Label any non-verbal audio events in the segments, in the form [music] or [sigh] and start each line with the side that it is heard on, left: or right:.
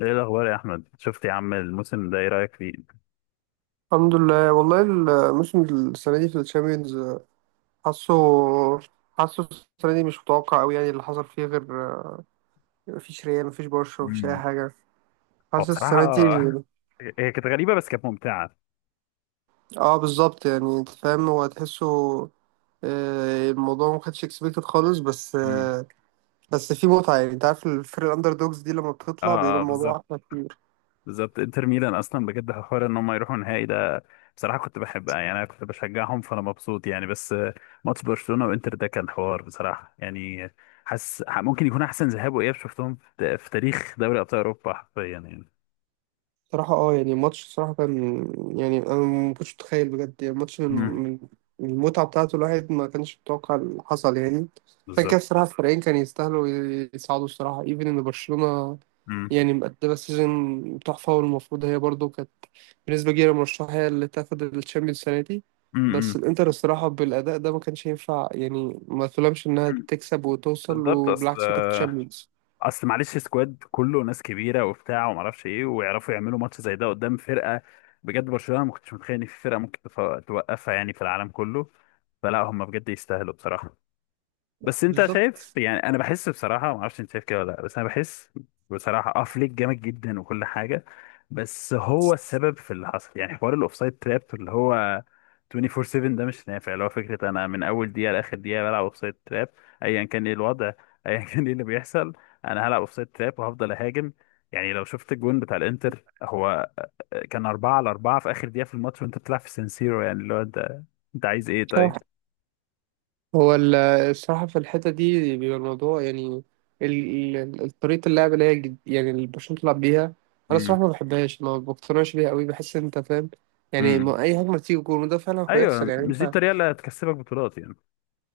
left: ايه الاخبار يا احمد؟ شفت يا عم الموسم ده؟ ايه رايك فيه؟
right: الحمد لله والله. الموسم السنة دي في الشامبيونز. حاسه حاسه السنة دي مش متوقع أوي، يعني اللي حصل فيه غير، مفيش ريال مفيش برشا مفيش أي
left: مم.
right: حاجة.
left: هو
right: حاسس
left: بصراحه
right: السنة دي.
left: [laughs] هي كانت غريبه بس كانت ممتعه.
right: اه بالظبط، يعني انت فاهم هو تحسه. الموضوع ما كانش اكسبكتد خالص، بس
left: مم.
right: بس في متعة، يعني انت عارف الفرق الأندر دوجز دي لما
left: اه،
right: بتطلع بيبقى
left: آه،
right: الموضوع
left: بالظبط.
right: أحلى كتير.
left: بالظبط انتر ميلان اصلا بجد حوار ان هم يروحوا النهائي ده. بصراحه كنت بحبها يعني انا كنت بشجعهم فانا مبسوط يعني. بس ماتش برشلونه وانتر ده كان حوار بصراحه يعني. حاسس ممكن يكون احسن ذهاب واياب شفتهم في تاريخ دوري ابطال اوروبا حرفيا يعني.
right: صراحة اه، يعني الماتش صراحة كان، يعني انا ما كنتش متخيل بجد، يعني الماتش من
left: مم.
right: من من المتعة بتاعته، الواحد ما كانش متوقع اللي حصل يعني. عشان كده
left: بالظبط.
right: الصراحة الفريقين كانوا يستاهلوا يصعدوا، الصراحة ايفن ان برشلونة
left: مم.
right: يعني مقدمة سيزون تحفة، والمفروض هي برضو كانت بنسبة كبيرة مرشحة هي اللي تاخد الشامبيونز السنة دي.
left: مم.
right: بس الانتر الصراحة بالأداء ده ما كانش ينفع، يعني ما تلومش انها
left: مم.
right: تكسب وتوصل
left: بالظبط. اصل
right: وبالعكس وتاخد شامبيونز.
left: اصل معلش سكواد كله ناس كبيره وبتاع وما اعرفش ايه ويعرفوا يعملوا ماتش زي ده قدام فرقه. بجد برشلونه ما كنتش متخيل ان في فرقه ممكن توقفها يعني في العالم كله. فلا هم بجد يستاهلوا بصراحه. بس انت شايف
right: بالظبط.
left: يعني انا بحس بصراحه ما اعرفش انت شايف كده ولا لا بس انا بحس. بصراحه اه فليك جامد جدا وكل حاجه. بس هو السبب في اللي حصل يعني حوار الاوفسايد تراب اللي هو 24/7 ده مش نافع. اللي هو فكره انا من اول دقيقه لاخر دقيقه بلعب اوفسايد تراب ايا كان ايه الوضع [laughs] ايا كان ايه اللي بيحصل انا هلعب اوفسايد تراب وهفضل اهاجم. يعني لو شفت الجون بتاع الانتر هو كان 4 على 4 في اخر دقيقه في الماتش وانت بتلعب في سانسيرو يعني اللي هو انت انت عايز ايه طيب؟
right: [laughs] هو ال- الصراحة في الحتة دي بيبقى الموضوع يعني، طريقة اللعب اللي هي يعني اللي برشلونة بتلعب بيها. أنا الصراحة ما بحبهاش، ما بقتنعش بيها قوي، بحس إن أنت فاهم، يعني
left: امم.
right: ما أي هجمة تيجي جول، وده فعلا هيحصل
left: ايوه
right: يعني
left: مش دي
right: أنت.
left: الطريقه اللي هتكسبك بطولات يعني.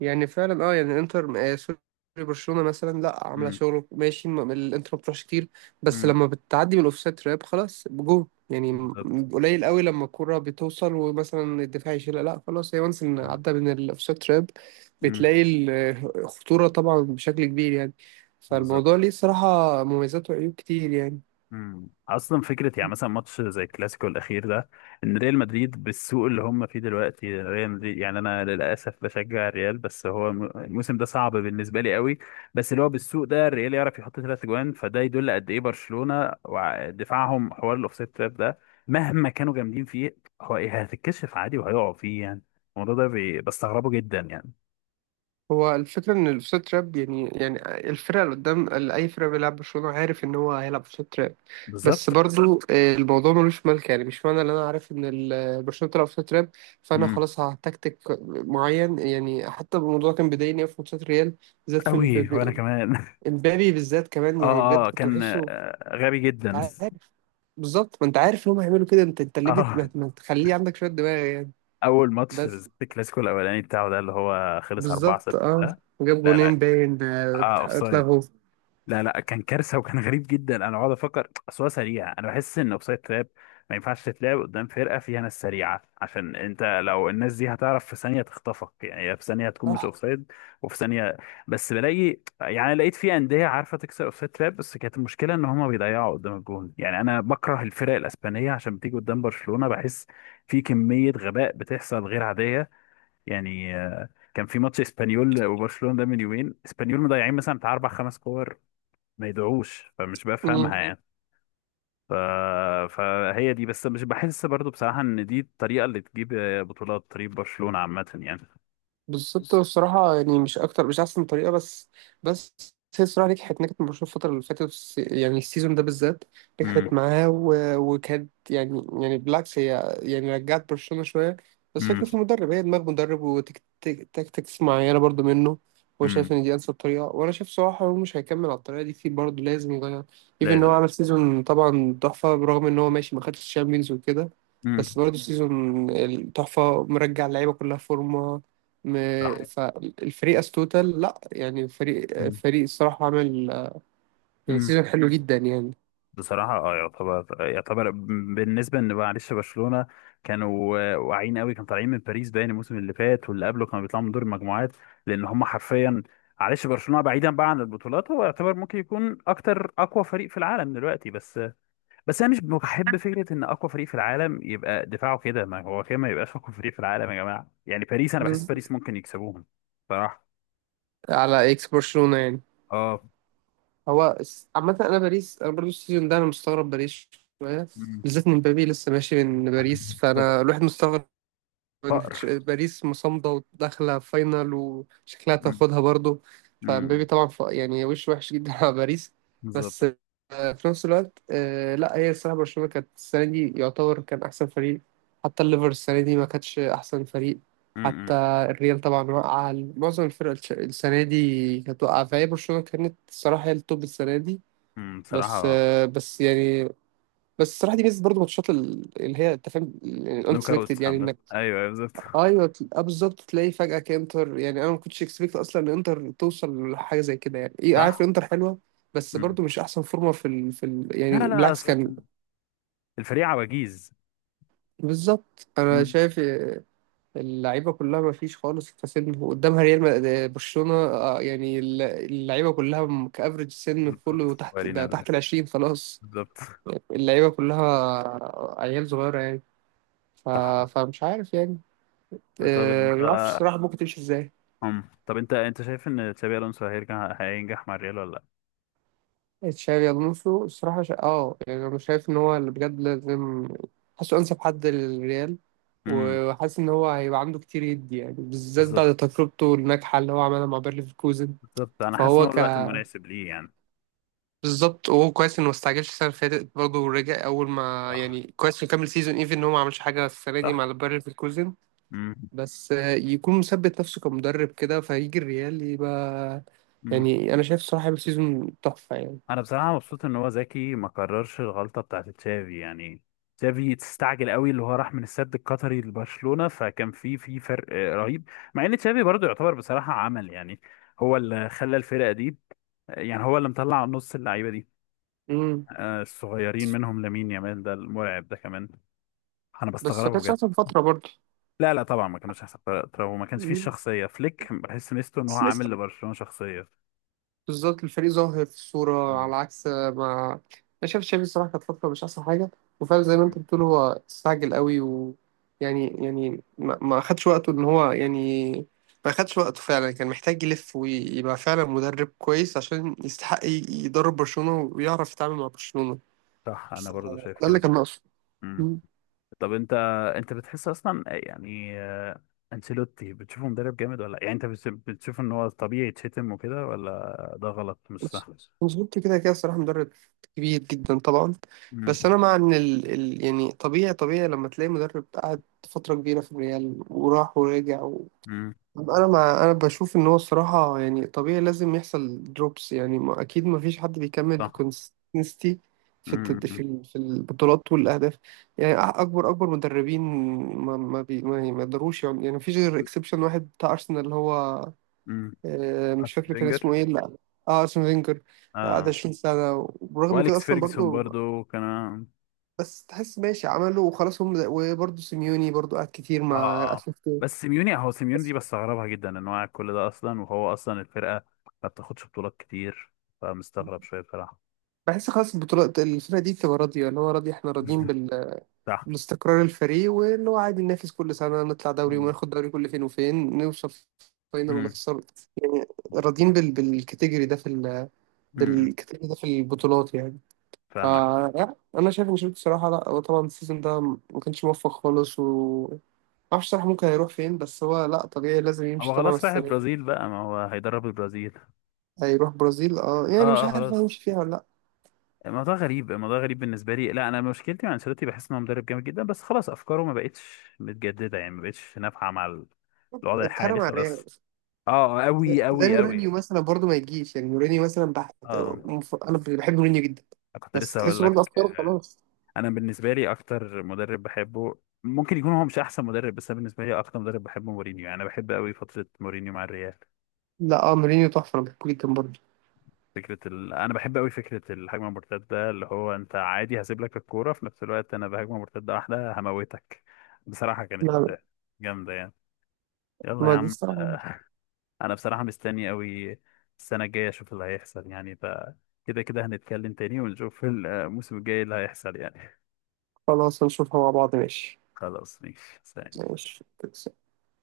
right: يعني فعلا اه، يعني انتر، سوري، برشلونة مثلا لا عاملة
left: امم.
right: شغل ماشي، الانتر ما بتروحش كتير، بس
left: امم.
right: لما بتعدي من الاوفسايد تراب خلاص بجول، يعني
left: بالظبط.
right: قليل قوي لما الكرة بتوصل ومثلا الدفاع يشيلها، لا خلاص هي وانس ان عدى من الاوفسايد تراب.
left: امم.
right: بتلاقي الخطورة طبعا بشكل كبير يعني،
left: بالظبط.
right: فالموضوع ليه صراحة مميزات وعيوب كتير يعني.
left: مم. اصلا فكره يعني مثلا ماتش زي الكلاسيكو الاخير ده ان ريال مدريد بالسوق اللي هم فيه دلوقتي. ريال مدريد يعني انا للاسف بشجع الريال بس هو الموسم ده صعب بالنسبه لي قوي. بس اللي هو بالسوق ده الريال يعرف يحط ثلاث اجوان. فده يدل قد ايه برشلونه ودفاعهم حوار الاوفسايد تراب ده مهما كانوا جامدين فيه هو إيه. هتتكشف عادي وهيقعوا فيه يعني. الموضوع ده بستغربه جدا يعني.
right: هو الفكرة إن الأوفسايد تراب يعني، يعني الفرقة اللي قدام، اللي أي فرقة بيلعب برشلونة عارف إن هو هيلعب أوفسايد تراب، بس
left: بالظبط.
right: برضو الموضوع ملوش ملك، يعني مش معنى إن أنا عارف إن برشلونة بتلعب أوفسايد تراب فأنا
left: امم.
right: خلاص هتكتك معين، يعني حتى الموضوع كان بيضايقني أوي في ماتشات ريال، بالذات في
left: قوي وانا
right: إمبابي.
left: كمان [laughs]
right: إمبابي بالذات كمان، يعني
left: اه،
right: بجد
left: اه،
right: كنت
left: كان
right: بحسه.
left: غبي
right: أنت
left: جدا.
right: عارف بالظبط، ما أنت عارف إن هم هيعملوا كده، أنت
left: [laughs]
right: ليه بت- ما
left: اه.
right: ما تخليه عندك شوية دماغ يعني.
left: اول ماتش
right: بس
left: بالذات الكلاسيكو الاولاني بتاعه ده اللي هو خلص 4
right: بالظبط
left: 6
right: أه،
left: ده.
right: جاب
left: لا لا.
right: جونين باين
left: اه اوفسايد.
right: اتلغوا.
left: لا لا كان كارثه وكان غريب جدا. انا بقعد افكر اصل هو سريع انا بحس ان اوفسايد تراب ما ينفعش تتلعب قدام فرقه فيها ناس سريعه عشان انت لو الناس دي هتعرف في ثانيه تخطفك يعني هي في ثانيه هتكون مش
right: صح
left: اوفسايد. وفي ثانيه بس بلاقي يعني لقيت في انديه عارفه تكسر اوفسايد تراب بس كانت المشكله ان هما بيضيعوا قدام الجون. يعني انا بكره الفرق الاسبانيه عشان بتيجي قدام برشلونه بحس في كميه غباء بتحصل غير عاديه يعني. كان في ماتش اسبانيول وبرشلونه ده من يومين اسبانيول مضيعين مثلا بتاع اربع خمس كور ما يدعوش فمش بفهمها. مم. يعني ف... فهي دي بس مش بحس برضو بصراحة ان دي الطريقة اللي تجيب بطولات طريق برشلونة عامة يعني.
right: بالظبط،
left: بص.
right: الصراحة يعني مش أكتر، مش أحسن طريقة، بس بس هي الصراحة نجحت مع برشلونة الفترة اللي فاتت، يعني السيزون ده بالذات نجحت
left: امم.
right: معاه. وكانت يعني بالعكس، هي يعني رجعت برشلونة شوية. بس
left: امم.
right: فكرة
left: بص.
right: في المدرب، هي دماغ مدرب وتكتكس معينة برضو منه. هو شايف
left: امم.
right: إن دي أنسب طريقة، وأنا شايف صراحة هو مش هيكمل على الطريقة دي كتير، برضه لازم يغير. إيفن
left: لازم
right: إن هو
left: أسلوب.
right: عمل سيزون طبعا تحفة، برغم إن هو ماشي ما خدش الشامبيونز وكده،
left: امم.
right: بس برضه سيزون التحفة مرجع اللعيبة كلها فورمة،
left: صح.
right: فالفريق استوتل، لا يعني فريق
left: امم.
right: فريق الصراحة عمل، يعني
left: امم.
right: سيزون حلو جدا يعني.
left: بصراحة اه يعتبر يعتبر بالنسبة ان معلش برشلونة كانوا واعيين قوي. كانوا طالعين من باريس باين الموسم اللي فات واللي قبله كانوا بيطلعوا من دور المجموعات لان هم حرفيا. معلش برشلونة بعيدا بقى عن البطولات هو يعتبر ممكن يكون اكتر اقوى فريق في العالم دلوقتي بس. بس انا مش بحب فكره ان اقوى فريق في العالم يبقى دفاعه كده ما هو كده ما يبقاش [laughs] اقوى فريق في العالم يا جماعه يعني. باريس انا بحس
right: بز...
left: باريس ممكن يكسبوهم صراحه.
right: على اكس برشلونة يعني.
left: اه.
right: هو عامة، انا باريس، انا برضو السيزون ده انا مستغرب باريس شوية،
left: أمم،.
right: بالذات ان مبابي لسه ماشي من باريس،
left: بالظبط.
right: فانا الواحد مستغرب ان
left: فقر.
right: باريس مصمدة وداخلة فاينل وشكلها
left: أمم،.
right: تاخدها برضو.
left: أمم،.
right: فمبابي طبعا، يعني وش وحش جدا على باريس. بس
left: بالظبط.
right: في نفس الوقت لا، هي الصراحة برشلونة كانت السنة دي يعتبر كان أحسن فريق، حتى الليفر السنة دي ما كانتش أحسن فريق، حتى
left: أمم،.
right: الريال طبعا وقع، معظم الفرق السنة دي كانت واقعة، فهي برشلونة كانت الصراحة هي التوب السنة دي.
left: أمم،.
right: بس
left: بصراحه.
right: بس يعني، بس الصراحة دي ميزة برضه ماتشات اللي هي أنت فاهم
left: نوك اوت
right: الأنكسبكتد، يعني
left: محمد
right: إنك
left: ايوه. أيوة، بالظبط.
right: أيوه بالظبط تلاقي فجأة كإنتر، يعني أنا ما كنتش إكسبكت أصلا إن إنتر توصل لحاجة زي كده، يعني إيه عارف
left: صح.
right: إنتر حلوة، بس
left: أمم.
right: برضه مش احسن فورمه يعني
left: لا لا.
right: بالعكس كان.
left: اصل الفريق عواجيز.
right: بالظبط انا
left: أمم،.
right: شايف اللعيبه كلها ما فيش خالص كسن قدامها، ريال برشلونه يعني اللعيبه كلها، كافريج سن
left: بالظبط
right: كله تحت،
left: صغيرين
right: ده
left: أوي.
right: تحت العشرين خلاص.
left: بالظبط.
right: اللعيبه كلها عيال صغيره يعني. ف...
left: صح.
right: فمش عارف يعني،
left: طب انت.
right: ما اعرفش الصراحه ممكن تمشي ازاي.
left: أم. طب انت انت شايف ان تشابي الونسو هيرجع هينجح مع الريال ولا لا؟
right: تشافي الونسو الصراحه اه يعني انا شايف ان هو اللي بجد لازم، حاسه انسب حد للريال،
left: امم.
right: وحاسس ان هو هيبقى عنده كتير يدي، يعني بالذات
left: بالظبط.
right: بعد تجربته الناجحه اللي هو عملها مع بيرليفكوزن.
left: بالظبط انا حاسس ان
right: فهو
left: هو
right: ك
left: الوقت المناسب ليه يعني.
right: بالظبط، وهو كويس انه ما استعجلش السنه اللي فاتت برضه، ورجع اول ما
left: صح.
right: يعني كويس انه كمل سيزون، ايفن ان هو ما عملش حاجه السنه دي
left: صح.
right: مع البايرن في الكوزن.
left: امم.
right: بس يكون مثبت نفسه كمدرب كده، فيجي الريال يبقى،
left: امم.
right: يعني انا شايف الصراحه هيبقى سيزون تحفه يعني.
left: انا بصراحه مبسوط ان هو ذكي ما كررش الغلطه بتاعت تشافي يعني. تشافي تستعجل قوي اللي هو راح من السد القطري لبرشلونه فكان في فرق رهيب. مع ان تشافي برضو يعتبر بصراحه عمل يعني هو اللي خلى الفرقه دي. يعني هو اللي مطلع نص اللعيبه دي
right: امم
left: الصغيرين منهم لامين يامال ده المرعب ده كمان. انا
right: بس ما
left: بستغربه
right: كانتش
left: بجد.
right: احسن فتره برضه.
left: لا لا طبعا ما كانوش احسن فرقة. طب وما كانش فيه
right: مم.
left: الشخصيه فليك؟ بحس ميزته ان هو عامل لبرشلونه شخصيه.
right: بالظبط الفريق ظاهر في الصورة
left: مم.
right: على عكس ما، أنا شايف تشافي الصراحة كانت فترة مش أحسن حاجة، وفعلا زي ما أنت بتقول هو استعجل قوي، و يعني ما أخدش وقته إن هو، يعني ما أخدش وقته فعلا، كان محتاج يلف ويبقى فعلا مدرب كويس عشان يستحق يدرب برشلونة ويعرف يتعامل مع برشلونة.
left: صح انا
right: ف-
left: برضو شايف
right: ده
left: كده
right: اللي كان
left: كده.
right: ناقصه.
left: مم. طب انت انت بتحس اصلا يعني انشيلوتي بتشوفه مدرب جامد ولا يعني انت بتشوف ان هو طبيعي يتشتم وكده ولا ده غلط مش صح؟
right: انشيلوتي كده كده الصراحة مدرب كبير جدا طبعا،
left: مم.
right: بس أنا مع إن يعني طبيعي طبيعي لما تلاقي مدرب قعد فترة كبيرة في الريال وراح ورجع
left: مم.
right: أنا بشوف إن هو الصراحة، يعني طبيعي لازم يحصل دروبس، يعني ما... أكيد ما فيش حد بيكمل
left: صح.
right: بكونسستنسي في الت... في
left: مم.
right: ال... في البطولات والأهداف، يعني أكبر أكبر مدربين ما يقدروش، يعني ما فيش غير إكسبشن واحد بتاع أرسنال اللي هو
left: مم.
right: مش
left: أرسن
right: فاكر كان اسمه
left: فينجر.
right: ايه، لا. اه اسمه فينجر، قعد
left: اه.
right: 20 سنة، وبرغم من كده
left: واليكس
right: اصلا
left: فيرجسون
right: برضو،
left: برضو كان.
right: بس تحس ماشي عمله وخلاص هم، وبرضو سيميوني برضو قعد كتير
left: اه.
right: مع
left: اه.
right: اتلتيكو.
left: بس سيميوني هو سيميوني دي
right: بس
left: بستغربها جدا ان هو قاعد كل ده اصلا وهو اصلا الفرقه ما بتاخدش بطولات كتير. فمستغرب شويه بصراحه.
right: بحس خلاص البطولات الفرقة دي بتبقى راضية، اللي هو راضي، احنا راضيين
left: [laughs] صح.
right: بالاستقرار الفريق، واللي هو عادي ننافس كل سنة نطلع دوري وناخد دوري، كل فين وفين نوصل فاينل
left: امم.
right: ونخسر يعني، راضيين
left: امم.
right: بالكاتيجوري ده في البطولات يعني. ف
left: فاهمك.
right: لا، انا شايف ان شيرين الصراحه، لا هو طبعا السيزون ده ما كانش موفق خالص، و ما اعرفش صراحه ممكن هيروح فين، بس هو لا طبيعي لازم يمشي
left: هو
right: طبعا
left: خلاص رايح
right: السنه دي.
left: البرازيل بقى ما هو هيدرب البرازيل.
right: هيروح برازيل، اه
left: اه
right: يعني مش
left: اه
right: عارف
left: خلاص.
right: هيمشي فيها ولا لا.
left: الموضوع غريب الموضوع غريب بالنسبه لي. لا انا مشكلتي مع انشيلوتي بحس ان هو مدرب جامد جدا بس خلاص افكاره ما بقتش متجدده يعني ما بقتش نافعه مع الوضع
right: اتهرب
left: الحالي
right: على الريال.
left: خلاص. اه
right: زي
left: قوي
right: زي
left: قوي قوي.
right: مورينيو مثلا برضه ما يجيش، يعني مورينيو مثلا
left: اه
right: انا بحب مورينيو جدا،
left: كنت
right: بس
left: لسه هقول
right: تحسه
left: لك.
right: برضه افكاره خلاص.
left: انا بالنسبه لي اكتر مدرب بحبه. ممكن يكون هو مش احسن مدرب بس انا بالنسبه لي اكتر مدرب بحبه مورينيو يعني انا بحب قوي فتره مورينيو مع الريال.
right: لا اه مورينيو تحفه، انا بحبه جدا برضه.
left: فكرة ال... أنا بحب أوي فكرة الهجمة المرتدة ده اللي هو أنت عادي هسيب لك الكورة في نفس الوقت أنا بهجمة مرتدة واحدة هموتك. بصراحة كانت
right: لا، لا،
left: جامدة يعني. يلا يا
right: ما دي
left: عم.
right: الصراحه.
left: أنا بصراحة مستني أوي السنة الجاية أشوف اللي هيحصل يعني ف كده كده هنتكلم تاني ونشوف الموسم الجاي اللي هيحصل يعني.
right: خلاص هنشوفها مع بعض، ماشي.
left: خلاص ماشي سلام.
right: ماشي.